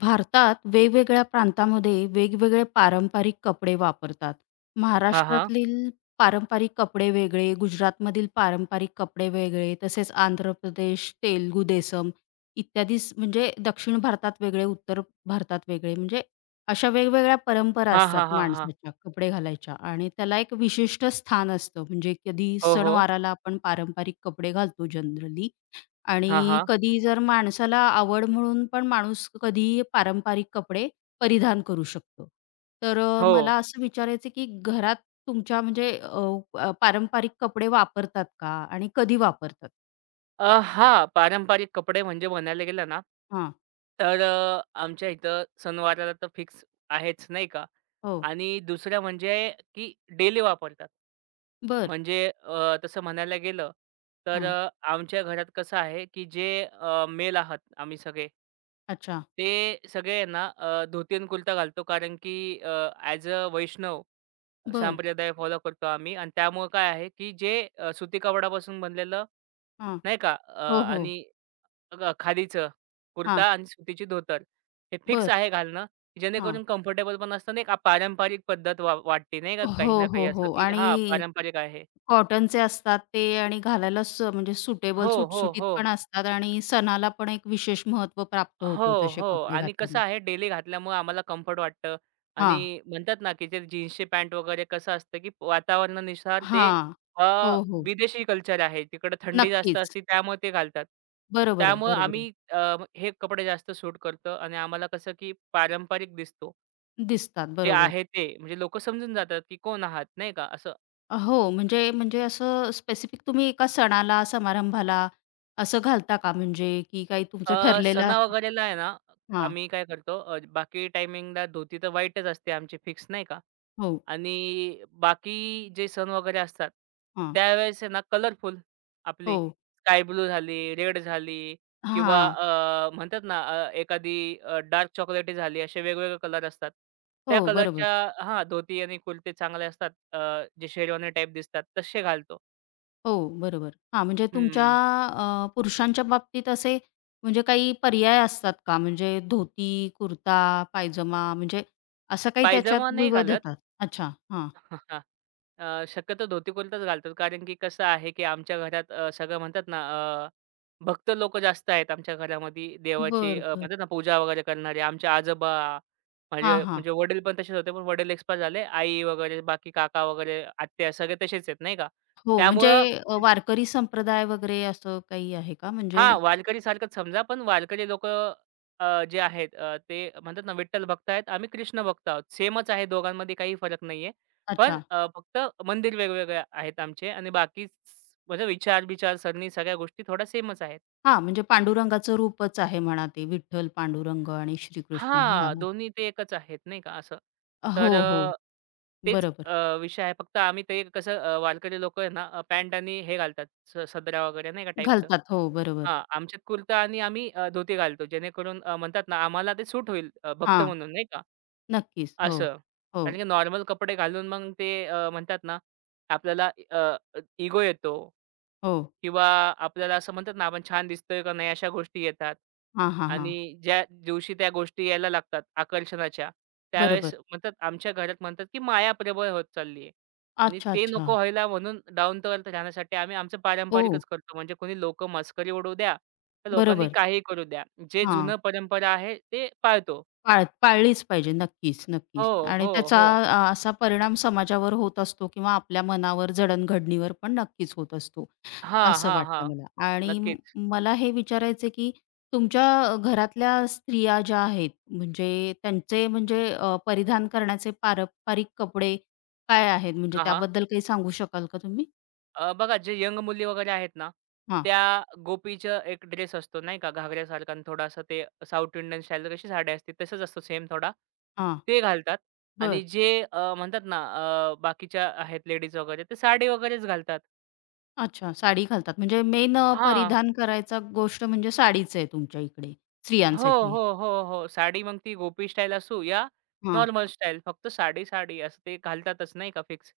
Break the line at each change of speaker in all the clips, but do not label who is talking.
भारतात वेगवेगळ्या प्रांतामध्ये वेगवेगळे पारंपरिक कपडे वापरतात.
हां, हां.
महाराष्ट्रातील पारंपरिक कपडे वेगळे, गुजरातमधील पारंपरिक कपडे वेगळे, तसेच आंध्र प्रदेश, तेलुगू देसम इत्यादी म्हणजे दक्षिण भारतात वेगळे, उत्तर भारतात वेगळे, म्हणजे अशा वेगवेगळ्या परंपरा
हां,
असतात
हां, हां, हां.
माणसाच्या कपडे घालायच्या आणि त्याला एक विशिष्ट स्थान असतं. म्हणजे कधी
हो, हो.
सणवाराला आपण पारंपरिक कपडे घालतो जनरली
हां,
आणि
हां.
कधी जर माणसाला आवड म्हणून पण माणूस कधीही पारंपरिक कपडे परिधान करू शकतो. तर
हो.
मला असं विचारायचं आहे, की घरात तुमच्या म्हणजे अ, अ, पारंपरिक कपडे वापरतात का? आणि कधी वापरतात?
हां, पारंपरिक कपडे म्हणजे म्हणायला गेलं ना,
हां.
तर आमच्या इथं सणवाराला तर फिक्स आहेच, नाही का?
हो.
आणि दुसरं म्हणजे की डेली वापरतात.
बरं.
म्हणजे तसं म्हणायला गेलं, तर
हां.
आमच्या घरात कसं आहे की जे मेल आहात आम्ही सगळे
अच्छा.
ते सगळे आहे ना, धोती आणि कुर्ता घालतो कारण की अ, ॲज अ वैष्णव
बरं.
संप्रदाय फॉलो करतो आम्ही आणि त्यामुळे काय आहे, की जे सुती कपड्यापासून बनलेलं
हां.
नाही का
हो, हो.
आणि खादीचं
हां.
कुर्ता आणि सुतीची धोतर हे फिक्स
बर?
आहे घालणं, की
हां.
जेणेकरून कम्फर्टेबल पण असतं नाही का पारंपरिक पद्धत वाटते नाही का काही
हो,
ना काही
हो,
असं,
हो.
की हां,
आणि
पारंपरिक आहे.
कॉटनचे असतात ते आणि घालायला म्हणजे सुटेबल
हो, हो,
सुटसुटीत
हो.
पण असतात आणि सणाला पण एक विशेष महत्त्व प्राप्त होतं
हो,
तसे
हो.
कपडे
आणि कसं
घातल्यामुळे.
आहे डेली घातल्यामुळे आम्हाला कम्फर्ट वाटतं आणि
हां,
म्हणतात ना, की ते जीन्सची पॅन्ट वगैरे कसं असतं, की वातावरणानुसार ते
हां.
अ,
हो, हो.
विदेशी कल्चर आहे. तिकडं थंडी जास्त
नक्कीच.
असते त्यामुळे ते घालतात.
बरोबर आहे,
त्यामुळे
बरोबर आहे.
आम्ही हे कपडे जास्त सूट करतो आणि आम्हाला कसं, की पारंपरिक दिसतो.
दिसतात,
जे
बरोबर.
आहे ते. म्हणजे लोकं समजून जातात, की कोण आहात नाही का असं.
हो, म्हणजे म्हणजे असं स्पेसिफिक तुम्ही एका सणाला, समारंभाला असं घालता का म्हणजे की काही तुमचं ठरलेला
सणा वगैरेला आहे ना,
हां,
आम्ही काय करतो बाकी टायमिंगला धोती तर व्हाईटच असते आमची फिक्स नाही का.
हो,
आणि बाकी जे सण वगैरे असतात,
हां,
त्यावेळेस आहे ना कलरफुल आपली
हो,
स्काय ब्लू झाली, रेड झाली किंवा
हां,
म्हणतात ना एखादी डार्क चॉकलेटी झाली, असे वेगवेगळे कलर असतात.
हो,
त्या
बरोबर.
कलरच्या हां, धोती आणि कुर्ते चांगले असतात. जे शेरवानी टाइप दिसतात, तसे घालतो.
हो, बरोबर. हां, म्हणजे तुमच्या
हं.
पुरुषांच्या बाबतीत असे म्हणजे काही पर्याय असतात का? म्हणजे धोती, कुर्ता, पायजमा म्हणजे असं काही त्याच्यात
पायजामा नाही घालत.
विविधता? अच्छा, हां.
शक्यतो धोती कुर्ताच घालतात. कारण की कसं आहे, की आमच्या घरात सगळं म्हणतात ना, अ, भक्त लोकं जास्त आहेत आमच्या घरामध्ये. देवाची
बरं, बरं.
म्हणतात ना, पूजा वगैरे करणारे. आमचे आजोबा,
हां,
माझे
हां.
म्हणजे वडील पण तसेच होते, पण वडील एक्सपायर झाले. आई वगैरे, बाकी काका वगैरे, आत्या सगळे तसेच आहेत, नाही का.
हो, म्हणजे
त्यामुळं
वारकरी संप्रदाय वगैरे असं काही आहे का? म्हणजे
हां, वारकरीसारखंच समजा, पण वारकरी लोकं जे आहेत ते म्हणतात ना, विठ्ठल भक्त आहेत, आम्ही कृष्ण भक्त आहोत. सेमच आहे दोघांमध्ये काही फरक नाहीये. पण
अच्छा.
फक्त मंदिर वेगवेगळे आहेत आमचे आणि बाकी म्हणजे विचार-बिचार सरणी सगळ्या गोष्टी थोड्या सेमच आहेत.
हां, म्हणजे पांडुरंगाचं रूपच आहे म्हणा ते विठ्ठल, पांडुरंग आणि श्रीकृष्ण. हां,
हां,
हां.
दोन्ही ते एकच आहेत नाही का असं. तर
हो, हो.
तेच
बरोबर.
विषय आहे. फक्त आम्ही ते कसं वारकरी लोकं आहे ना, पॅन्ट आणि हे घालतात, सदरा वगैरे नाही का टाईपचं.
घालतात. हो, बरोबर.
हां, आमच्यात कुर्ता आणि आम्ही धोती घालतो. जेणेकरून म्हणतात ना, आम्हाला ते सूट होईल भक्त
हां,
म्हणून नाही का,
नक्कीच. हो,
असं.
हो,
कारण की नॉर्मल कपडे घालून मग ते म्हणतात ना, आपल्याला इगो येतो.
हो.
किंवा आपल्याला असं म्हणतात ना, आपण छान दिसतोय का नाही अशा गोष्टी येतात.
हां, हां, हां.
आणि ज्या दिवशी त्या गोष्टी यायला लागतात आकर्षणाच्या, त्यावेळेस
बरोबर.
म्हणतात आमच्या घरात म्हणतात, की माया प्रबळ होत चालली आहे. आणि
अच्छा,
ते
अच्छा.
नको व्हायला म्हणून डाउन टू अर्थ राहण्यासाठी आम्ही आमचं
हो,
पारंपरिकच करतो. म्हणजे कोणी लोकं मस्करी उडवू द्या, तर लोकांनी
बरोबर.
काहीही करू द्या. जे
हां.
जुनं परंपरा आहे ते पाळतो.
पाळलीच पाहिजे. नक्कीच,
हो,
नक्कीच. आणि
हो,
त्याचा
हो.
असा परिणाम समाजावर होत असतो किंवा आपल्या मनावर, जडणघडणीवर पण नक्कीच होत असतो.
हां,
असं
हां,
वाटतं
हां.
मला आणि
नक्कीच.
मला हे विचारायचं आहे, की तुमच्या घरातल्या स्त्रिया ज्या आहेत, म्हणजे त्यांचे म्हणजे परिधान करण्याचे पारंपरिक कपडे काय आहेत? म्हणजे
हां, हां.
त्याबद्दल काही सांगू शकाल का तुम्ही?
बघा जे यंग मुली वगैरे आहेत ना,
हां,
त्या गोपीचं एक ड्रेस असतो नाही का घागऱ्यासारखा आणि थोडासा ते साऊथ इंडियन स्टाईलला कशी साडी असते तसंच असतो सेम थोडा.
हां.
ते घालतात आणि
बरं.
जे म्हणतात ना बाकीच्या आहेत लेडीज वगैरे ते साडी वगैरेच घालतात.
अच्छा, साडी घालतात. म्हणजे मेन
हां.
परिधान करायचा गोष्ट म्हणजे साडीच आहे तुमच्या इकडे
हो,
स्त्रियांसाठी.
हो, हो, हो. साडी मग ती गोपी स्टाईल असू या नॉर्मल स्टाईल फक्त साडी, साडी असं ते घालतातच नाही का फिक्स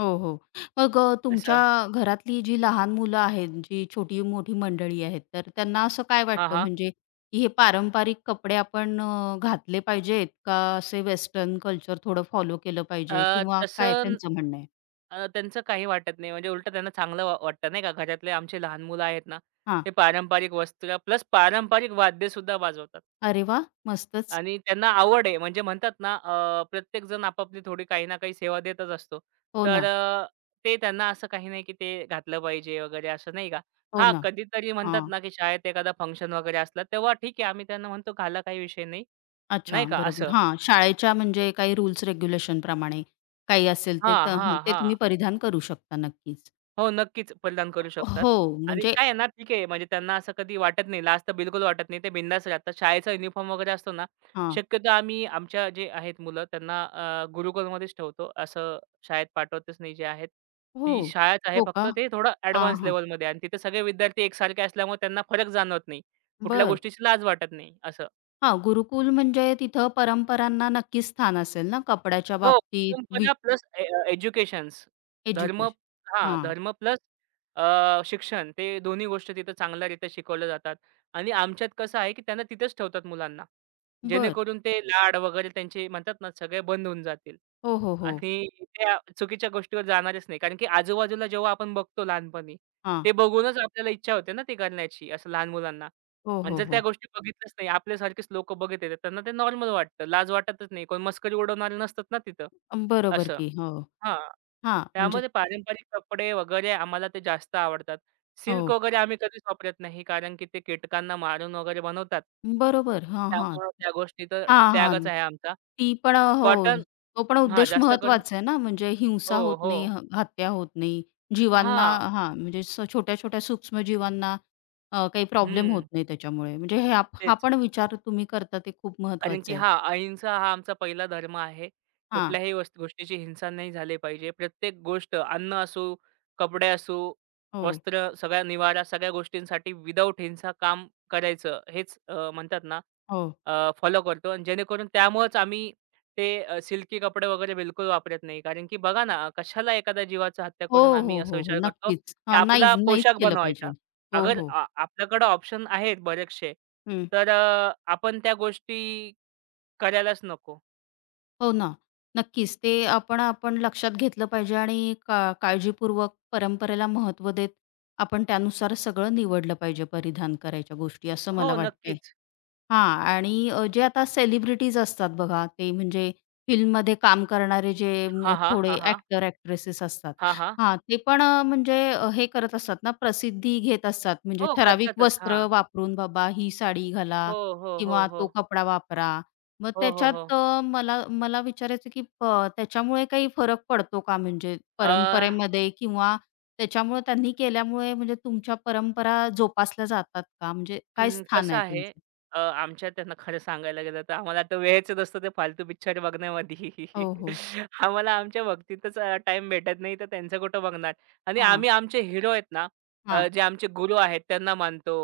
हो, हो. मग तुमच्या
असं.
घरातली जी लहान मुलं आहेत, जी छोटी-मोठी मंडळी आहेत, तर त्यांना असं काय
हां,
वाटतं
हां.
म्हणजे की हे पारंपरिक कपडे आपण घातले पाहिजेत का असे वेस्टर्न कल्चर थोडं फॉलो केलं पाहिजे किंवा काय
तसं
त्यांचं म्हणणं आहे?
त्यांचं काही वाटत नाही. म्हणजे उलटं त्यांना चांगलं वाटतं नाही का. घरातले आमचे लहान मुलं आहेत ना,
हां.
ते पारंपरिक वस्त्र प्लस पारंपरिक वाद्यसुद्धा वाजवतात
अरे वा मस्तच.
आणि त्यांना आवड आहे. म्हणजे म्हणतात ना, प्रत्येक जण आपापली थोडी काही ना काही सेवा देतच असतो.
हो
तर
ना,
ते त्यांना असं काही नाही, की ते घातलं पाहिजे वगैरे असं नाही का.
हो
हां,
ना.
कधीतरी म्हणतात
हां.
ना, की शाळेत एखादा फंक्शन वगैरे असला, तेव्हा ठीक आहे आम्ही त्यांना म्हणतो, "घाला काही विषय नाही."
अच्छा,
नाही का
बरोबर.
असं.
हां, शाळेच्या म्हणजे काही रूल्स रेग्युलेशन प्रमाणे काही असेल ते
हां,
तर हं,
हां,
ते
हां.
तुम्ही परिधान करू शकता नक्कीच.
हो, नक्कीच परिधान करू शकतात
हो,
आणि
म्हणजे
काय आहे ना, ठीक आहे म्हणजे त्यांना असं कधी वाटत नाही, लाज तर बिलकुल वाटत नाही. ते बिनधास्त राहतात. शाळेचा युनिफॉर्म वगैरे असतो ना,
हां.
शक्यतो आम्ही आमच्या जे आहेत मुलं त्यांना गुरुकुलमध्येच ठेवतो. असं शाळेत पाठवतच नाही. जे आहेत
हो.
ती शाळाच आहे
हो
फक्त
का?
ते थोडं
हां,
ॲडव्हान्स
हां.
लेव्हलमध्ये आणि तिथे सगळे विद्यार्थी एकसारखे असल्यामुळे त्यांना फरक जाणवत नाही. कुठल्या
बरं.
गोष्टीची लाज वाटत नाही असं.
हां, गुरुकुल म्हणजे तिथं परंपरांना नक्कीच स्थान असेल ना, कपड्याच्या
हो,
बाबतीत
परंपरा प्लस एज्युकेशन्स. धर्म
एज्युकेश
हां,
बर
धर्म प्लस शिक्षण ते दोन्ही गोष्टी तिथं चांगल्यारीत्या शिकवल्या जातात आणि आमच्यात कसं आहे, की त्यांना तिथेच ठेवतात मुलांना.
बरं.
जेणेकरून ते लाड वगैरे त्यांचे म्हणतात ना, सगळे बंद होऊन जातील
हो, हो, हो.
आणि त्या चुकीच्या गोष्टीवर जाणारच नाही. कारण की आजूबाजूला जेव्हा आपण बघतो लहानपणी,
हां.
ते बघूनच आपल्याला इच्छा होते ना, ती करण्याची असं लहान मुलांना.
हो,
आणि
हो,
जर त्या
हो.
गोष्टी बघितल्याच नाही, आपल्यासारखेच लोकं बघत येतात. त्यांना ते नॉर्मल वाटतं. लाज वाटतच नाही. कोण मस्करी उडवणारे नसतात ना तिथं.
अं, बरोबर
असं.
की. हो.
हां.
हां, म्हणजे
त्यामध्ये पारंपरिक कपडे वगैरे आम्हाला ते जास्त आवडतात.
हो.
सिल्क वगैरे आम्ही कधीच वापरत नाही, कारण की ते कीटकांना मारून वगैरे बनवतात.
बरोबर. हां, हां.
त्यामुळं त्या गोष्टी तर
हां, हां.
त्यागच आहे आमचा.
ती पण हो.
कॉटन
तो पण
हां,
उद्देश
जास्त करून
महत्त्वाचा आहे ना, म्हणजे
हो,
हिंसा होत
हो.
नाही, हत्या होत नाही, जीवांना
हां.
हां, म्हणजे छोट्या-छोट्या सूक्ष्म जीवांना काही प्रॉब्लेम होत
हं.
नाही त्याच्यामुळे. म्हणजे हे हा हा
तेच.
पण विचार तुम्ही करता ते खूप
कारण
महत्त्वाचं
की
आहे.
हां, अहिंसा हा आमचा पहिला धर्म आहे.
हां.
कुठल्याही गोष्टीची हिंसा नाही झाली पाहिजे. प्रत्येक गोष्ट अन्न असो, कपडे असो,
हो,
वस्त्र, सगळा निवारा, सगळ्या गोष्टींसाठी विदाऊट हिंसा काम करायचं हेच म्हणतात ना
हो.
फॉलो करतो आणि जेणेकरून त्यामुळेच आम्ही ते सिल्की कपडे वगैरे बिलकुल वापरत नाही. कारण की बघा ना, कशाला एखाद्या जीवाची हत्या
हो,
करून आम्ही
हो,
असा
हो, हो.
विचार करतो,
नक्कीच.
की
हां, नाहीच,
आपला
नाहीच
पोशाख
केलं पाहिजे.
बनवायचा.
हो,
अगर
हो.
आपल्याकडे ऑप्शन आहेत बरेचसे,
हं.
तर आपण त्या गोष्टी करायलाच नको.
हो ना. नक्कीच. ते आपण आपण लक्षात घेतलं पाहिजे आणि काळजीपूर्वक परंपरेला महत्त्व देत आपण त्यानुसार सगळं निवडलं पाहिजे परिधान करायच्या गोष्टी, असं
हो,
मला वाटतंय.
नक्कीच.
हां. आणि जे आता सेलिब्रिटीज असतात बघा, ते म्हणजे फिल्ममध्ये काम करणारे जे
हां, हां.
थोडे
हां, हां.
ॲक्टर, ॲक्ट्रेसेस असतात.
हां, हां.
हां, ते पण म्हणजे हे करत असतात ना, प्रसिद्धी घेत असतात. म्हणजे
हो,
ठराविक
करतातच. हां.
वस्त्र वापरून बाबा ही साडी घाला
हो, हो, हो,
किंवा
हो.
तो कपडा वापरा. मग
हो, हो,
त्याच्यात
हो.
मला मला विचारायचं की त्याच्यामुळे काही फरक पडतो का? म्हणजे
अ, अं,
परंपरेमध्ये किंवा त्याच्यामुळे त्यांनी केल्यामुळे म्हणजे तुमच्या परंपरा जोपासल्या जातात का? म्हणजे काय स्थान
कसं
आहे
आहे आमच्या त्यांना खरं सांगायला गेलं तर आम्हाला आता वेळच नसतो ते फालतू पिक्चर बघण्यामध्ये.
हो, हो.
आम्हाला आमच्या भक्तीतच टाईम भेटत नाही तर त्यांचं कुठं बघणार आणि
हां,
आम्ही आमचे हिरो आहेत ना
हा
जे आमचे गुरु आहेत त्यांना मानतो,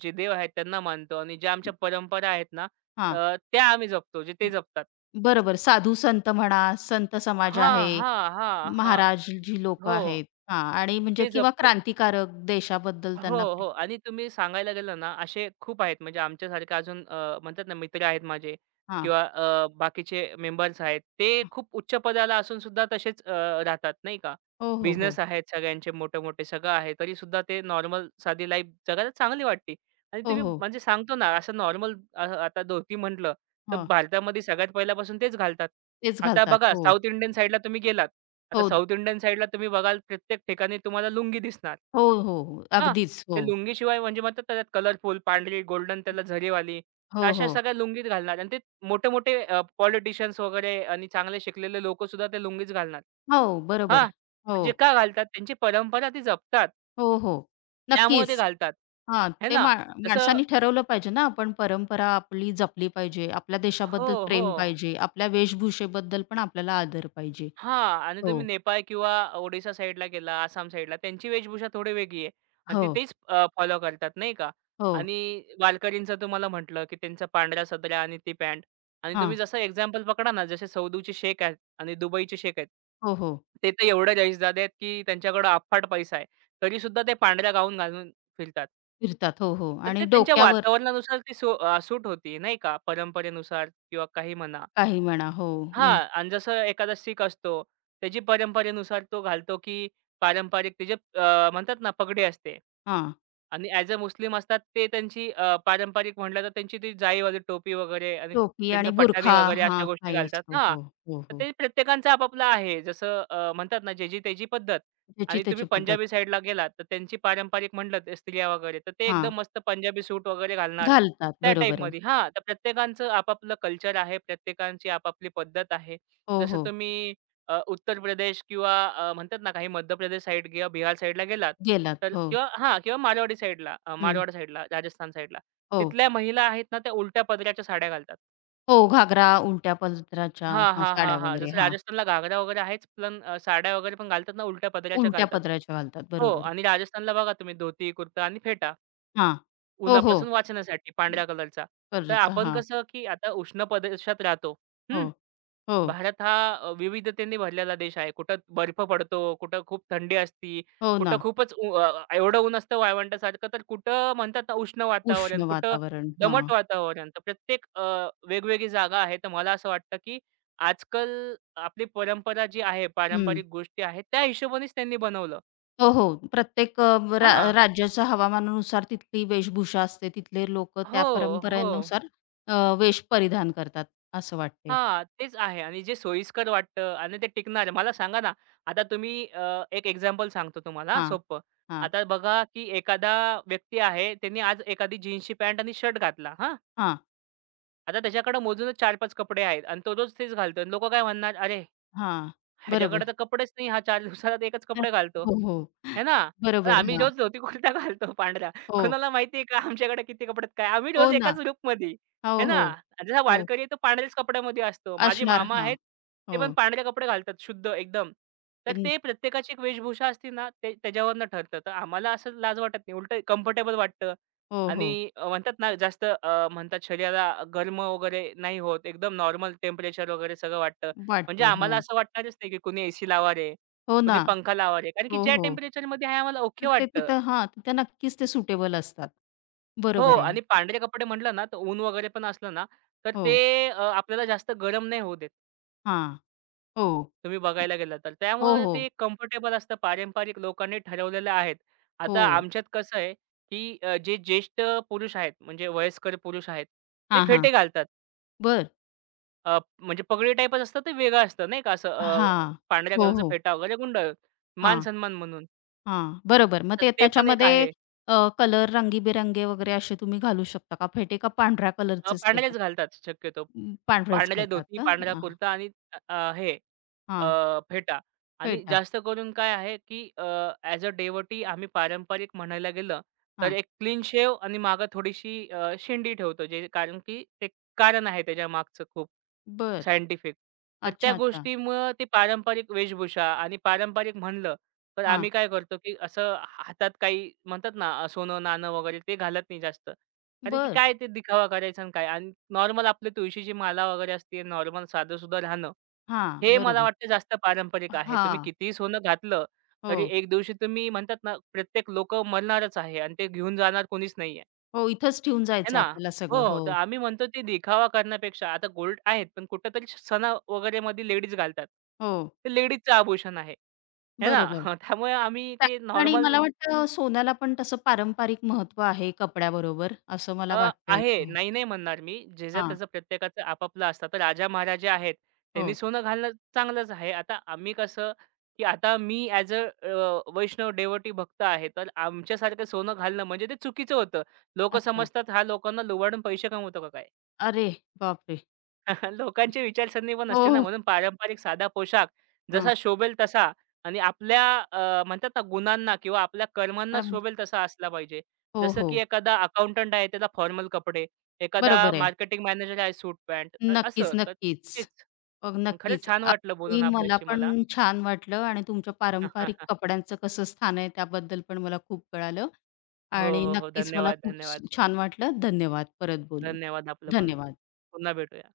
जे देव आहेत त्यांना मानतो आणि ज्या आमच्या परंपरा आहेत ना
हां.
त्या आम्ही जपतो, जे ते जपतात.
बरोबर. साधू संत म्हणा, संत समाज आहे,
हां, हां, हां, हां.
महाराज जी लोकं
हो,
आहेत हां आणि म्हणजे
ते
किंवा
जपतो.
क्रांतिकारक देशाबद्दल
हो,
त्यांना
हो. आणि तुम्ही सांगायला गेलं ना, असे खूप आहेत म्हणजे आमच्यासारखे अजून म्हणतात ना मित्र आहेत माझे
हां,
किंवा बाकीचे मेंबर्स आहेत. ते
हां.
खूप उच्च पदाला असून सुद्धा तसेच राहतात नाही का.
हो, हो, हो.
बिझनेस आहेत सगळ्यांचे मोठे-मोठे, सगळं आहे. तरीसुद्धा ते नॉर्मल साधी लाईफ जगायला चांगली वाटते. आणि
हो,
तुम्ही
हो.
म्हणजे सांगतो ना असं नॉर्मल आता धोती म्हटलं, तर
हो.
भारतामध्ये सगळ्यात पहिल्यापासून तेच घालतात.
तेच
आता
घालतात.
बघा
हो,
साउथ इंडियन साइडला तुम्ही गेलात. आता
हो,
साउथ इंडियन साइडला तुम्ही बघाल प्रत्येक ठिकाणी तुम्हाला लुंगी दिसणार.
हो, हो, हो.
हां,
अगदीच.
ते
हो,
लुंगीशिवाय म्हणजे म्हणतात ना, त्यात कलरफुल पांढरी, गोल्डन त्याला झरीवाली,
हो,
अशा
हो.
सगळ्या लुंगीच घालणार आणि ते मोठे-मोठे पॉलिटिशियन्स वगैरे आणि चांगले शिकलेले लोकंसुद्धा ते लुंगीच घालणार.
हो, बरोबर.
हां,
हो,
जे का घालतात? त्यांची परंपरा ती जपतात.
हो, हो.
त्यामुळे ते
नक्कीच.
घालतात.
हां,
आहे
ते
ना? जसं
माणसांनी ठरवलं पाहिजे ना, आपण परंपरा आपली जपली पाहिजे. आपल्या
हो,
देशाबद्दल
हो.
प्रेम पाहिजे. आपल्या वेशभूषेबद्दल पण आपल्याला आदर पाहिजे.
हां. आणि
हो.
तुम्ही नेपाळ किंवा ओडिशा साईडला गेला, आसाम साईडला त्यांची वेशभूषा थोडी वेगळी आहे आणि
हो,
ती तेच फॉलो करतात नाही का.
हो.
आणि वारकरींचं तुम्हाला म्हटलं, की त्यांचा पांढरा सदरा आणि ती पॅन्ट आणि तुम्ही
हां.
जसं एक्झाम्पल पकडा ना, जसे सौदीचे शेख आहेत आणि दुबईचे शेख आहेत.
हो, हो.
ते तर एवढे रईसजादे आहेत, की त्यांच्याकडे अफाट पैसा आहे. तरीसुद्धा ते पांढरा गाऊन घालून फिरतात.
फिरतात. हो, हो.
तर ते
आणि
त्यांच्या
डोक्यावर
वातावरणानुसार ती सूट होती नाही का, परंपरेनुसार किंवा काही म्हणा.
काही म्हणा. हो,
हां.
म्हणजे
आणि जसं एखादा शीख असतो, त्याची परंपरेनुसार तो घालतो, की पारंपरिक त्याचे म्हणतात ना पगडी असते.
हां,
आणि ॲज अ मुस्लिम असतात ते त्यांची पारंपरिक म्हटलं तर त्यांची ती जाईवाली टोपी वगैरे आणि
टोपी
त्यांचा
आणि
पठाणी
बुरखा
वगैरे अशा
हां,
गोष्टी
काही
घालतात.
असतो.
हां.
हो, हो,
तर
हो.
ते प्रत्येकांचं आपापलं आहे. जसं म्हणतात ना ज्याची त्याची पद्धत
ज्याची
आणि तुम्ही
त्याची पद्धत.
पंजाबी साईडला गेलात तर त्यांची पारंपरिक म्हटलं ते स्त्रिया वगैरे तर ते
हां,
एकदम मस्त पंजाबी सूट वगैरे घालणार.
घालतात.
त्या
बरोबर आहे.
टाईपमध्ये हां, तर प्रत्येकांचं आपापलं कल्चर आहे. प्रत्येकांची आपापली पद्धत आहे.
हो,
जसं
हो.
तुम्ही उत्तर प्रदेश किंवा म्हणतात ना काही मध्य प्रदेश साईड किंवा बिहार साईडला गेलात,
गेलात.
तर
हो.
किंवा हां, किंवा मारवाडी साईडला
हं.
मारवाड साईडला, राजस्थान साईडला.
हो.
तिथल्या महिला आहेत ना, त्या उलट्या पदराच्या साड्या घालतात.
हो, घागरा उलट्या पदराच्या
हां,
हां,
हां, हां,
साड्या
हां.
वगैरे
जसं
हां,
राजस्थानला घागरा वगैरे आहेच, पण साड्या वगैरे पण घालतात ना, उलट्या पदराच्या
उलट्या
घालतात.
पदराच्या घालतात.
हो
बरोबर.
आणि राजस्थानला बघा तुम्ही धोती, कुर्ता आणि फेटा.
हां. हो, हो.
उन्हापासून वाचण्यासाठी पांढऱ्या कलरचा. तर
परत
आपण
हां.
कसं, की आता उष्ण प्रदेशात राहतो.
हो,
हं.
हो.
भारत हा विविधतेने भरलेला देश आहे. कुठं बर्फ पडतो, कुठं खूप थंडी असती,
हो
कुठं
ना.
खूपच एवढं ऊन असतं वाळवंटासारखं, तर कुठं म्हणतात ना उष्ण
उष्ण
वातावरण, कुठं
वातावरण. हां.
दमट वातावरण. तर प्रत्येक वेगवेगळी जागा आहे. तर मला असं वाटतं, की आजकाल आपली परंपरा जी आहे,
हं.
पारंपरिक गोष्टी आहेत, त्या हिशोबानेच त्यांनी बनवलं.
हो, हो. प्रत्येक रा
हां.
राज्याच्या हवामानानुसार तिथली वेशभूषा असते. तिथले लोकं त्या
हो, हो.
परंपरेनुसार अ, वेश परिधान करतात असं वाटते.
हां, तेच आहे आणि जे सोयीस्कर वाटतं आणि ते टिकणार. मला सांगा ना, आता तुम्ही एक एक्झाम्पल सांगतो तुम्हाला हां,
हां.
सोपं.
हां.
आता बघा, की एखादा व्यक्ती आहे, त्याने आज एखादी जीन्सची पॅन्ट आणि शर्ट घातला, हां.
हां.
आता त्याच्याकडे मोजूनच 4-5 कपडे आहेत आणि तो रोज तेच घालतो आणि काय म्हणणार, "अरे,
हां.
ह्याच्याकडे
बरोबर.
तर कपडेच नाही. हा 4 दिवसाला एकच
हं.
कपडे घालतो."
हो, हो.
आहे ना? पण
बरोबर.
आम्ही
हां.
रोज धोती कुर्ता घालतो पांढरा.
हो.
कोणाला माहिती आहे का आमच्याकडे किती कपड्यात काय? आम्ही
हो
रोज
ना.
एकाच लूकमध्ये आहे
हो,
ना?
हो.
जसा
हो.
वारकरी आहे तो पांढऱ्याच कपड्यामध्ये असतो. माझे
असणार.
मामा
हां.
आहेत, ते
हो.
पण पांढरे कपडे घालतात शुद्ध एकदम. तर
अं,
ते प्रत्येकाची एक वेशभूषा असते ना, ते त्याच्यावरनं ठरतं. तर आम्हाला असं लाज वाटत नाही. उलटं कम्फर्टेबल वाटतं
हो,
आणि
हो.
म्हणतात ना जास्त म्हणतात शरीराला गरम वगैरे नाही होत. एकदम नॉर्मल टेम्परेचर वगैरे सगळं वाटतं. म्हणजे
वाटतं.
आम्हाला
हां.
असं वाटणारच नाही, की कोणी एसी लावा रे,
हो
कोणी
ना.
पंखा लावा रे, कारण की
हो,
ज्या
हो.
टेम्परेचरमध्ये आहे आम्हाला ओके
तर ते
वाटतं.
तिथं हां, तिथं नक्कीच ते सुटेबल असतात.
हो
बरोबर आहे.
आणि पांढरे कपडे म्हटलं ना, तर ऊन वगैरे पण असलं ना, तर ते
हो.
आपल्याला जास्त गरम नाही होऊ देत.
हां. हो.
तुम्ही बघायला गेलं तर.
हो,
त्यामुळे ते
हो.
कम्फर्टेबल असतं. पारंपरिक लोकांनी ठरवलेलं आहेत.
हो.
आता आमच्यात कसं आहे, की जे ज्येष्ठ पुरुष आहेत, म्हणजे वयस्कर पुरुष आहेत, ते
हां, हां.
फेटे घालतात.
बरं.
म्हणजे पगडी टाईपच असतं, ते वेगळं असतं नाही का असं
हां.
पांढऱ्या
हो,
कलरचा
हो.
फेटा वगैरे गुंडाळून,
हां,
मान-सन्मान म्हणून.
हां. बरोबर. मग
तर
ते
ते पण एक
त्याच्यामध्ये
आहे.
कलर रंगीबेरंगी वगैरे असे तुम्ही घालू शकता का? फेटे का पांढऱ्या कलरचेच ते पण?
पांढरेच घालतात शक्यतो.
अं, पांढरेच
पांढऱ्या
घालतात
धोती,
का?
पांढरा
हां,
कुर्ता आणि अ, अ, हे
हां.
फेटा आणि
फेटा.
जास्त करून काय आहे, की ॲज अ डेवटी आम्ही पारंपरिक म्हणायला गेलं, तर
हां.
एक क्लीन शेव आणि मागे थोडीशी शेंडी ठेवतो. जे कारण की ते कारण आहे त्याच्या मागचं खूप.
बरं.
सायंटिफिक. तर त्या
अच्छा, अच्छा.
गोष्टीमुळं ती पारंपरिक वेशभूषा आणि पारंपरिक म्हणलं, तर
हां.
आम्ही काय करतो, की असं हातात काही म्हणतात ना, सोनं-नाणं वगैरे ते घालत नाही जास्त. कारण की
बरं.
काय ते दिखावा करायचा आणि काय आणि नॉर्मल आपली तुळशीची माला वगैरे असते, नॉर्मल साधंसुधं राहणं,
हां.
हे मला
बरोबर.
वाटतं जास्त पारंपरिक आहे. तुम्ही
हां.
कितीही सोनं घातलं,
हो.
तरी एक दिवशी तुम्ही म्हणतात ना, प्रत्येक लोकं मरणारच आहे आणि ते घेऊन जाणार कोणीच नाहीये.
हो. इथंच ठेवून
आहे
जायचंय
ना.
आपल्याला सगळं.
हो,
हो.
तर आम्ही म्हणतो ते दिखावा करण्यापेक्षा आता गोल्ड आहेत, पण कुठेतरी सणा वगैरेमध्ये लेडीज घालतात.
हो.
ते लेडीजचं आभूषण आहे. आहे ना.
बरोबर.
त्यामुळे आम्ही ते
त्यात आणि
नॉर्मल
मला वाटतं सोन्याला पण तसं पारंपरिक महत्त्व आहे कपड्याबरोबर, असं मला वाटतंय.
आहे.
हं.
नाही, नाही म्हणणार मी. जे
हां.
त्याचं प्रत्येकाचं आपापलं असतं. तर राजा-महाराजा आहेत. त्यांनी
हो.
सोनं घालणं चांगलंच आहे. आता आम्ही कसं, की आता मी ॲज वैष्णव डेवोटी भक्त आहे. तर आमच्यासारखं सोनं घालणं म्हणजे ते चुकीचं होतं. लोकं
अच्छा.
समजतात हा लोकांना लुबाडून पैसे कमवतो का काय?
अरे बापरे!
लोकांची विचारसरणी पण
हो,
असते ना,
हो.
म्हणून पारंपरिक साधा पोशाख
हां.
जसा शोभेल तसा आणि आपल्या म्हणतात ना गुणांना किंवा आपल्या कर्मांना
कारण
शोभेल तसा असला पाहिजे.
हो,
जसं
हो.
की एखादा अकाउंटंट आहे त्याला फॉर्मल कपडे, एखादा
बरोबर आहे.
मार्केटिंग मॅनेजर आहे सूट पॅन्ट
नक्कीच,
असं तर
नक्कीच.
तेच. मग खरंच
नक्कीच.
छान वाटलं
अगदी
बोलून
मला
आपल्याशी
पण
मला.
छान वाटलं आणि तुमच्या पारंपरिक कपड्यांचं कसं स्थान आहे त्याबद्दल पण मला खूप कळालं
हो,
आणि
हो, हो.
नक्कीच मला
धन्यवाद,
खूप
धन्यवाद.
छान वाटलं. धन्यवाद. परत बोलू.
धन्यवाद आपलं पण.
धन्यवाद.
पुन्हा भेटूया.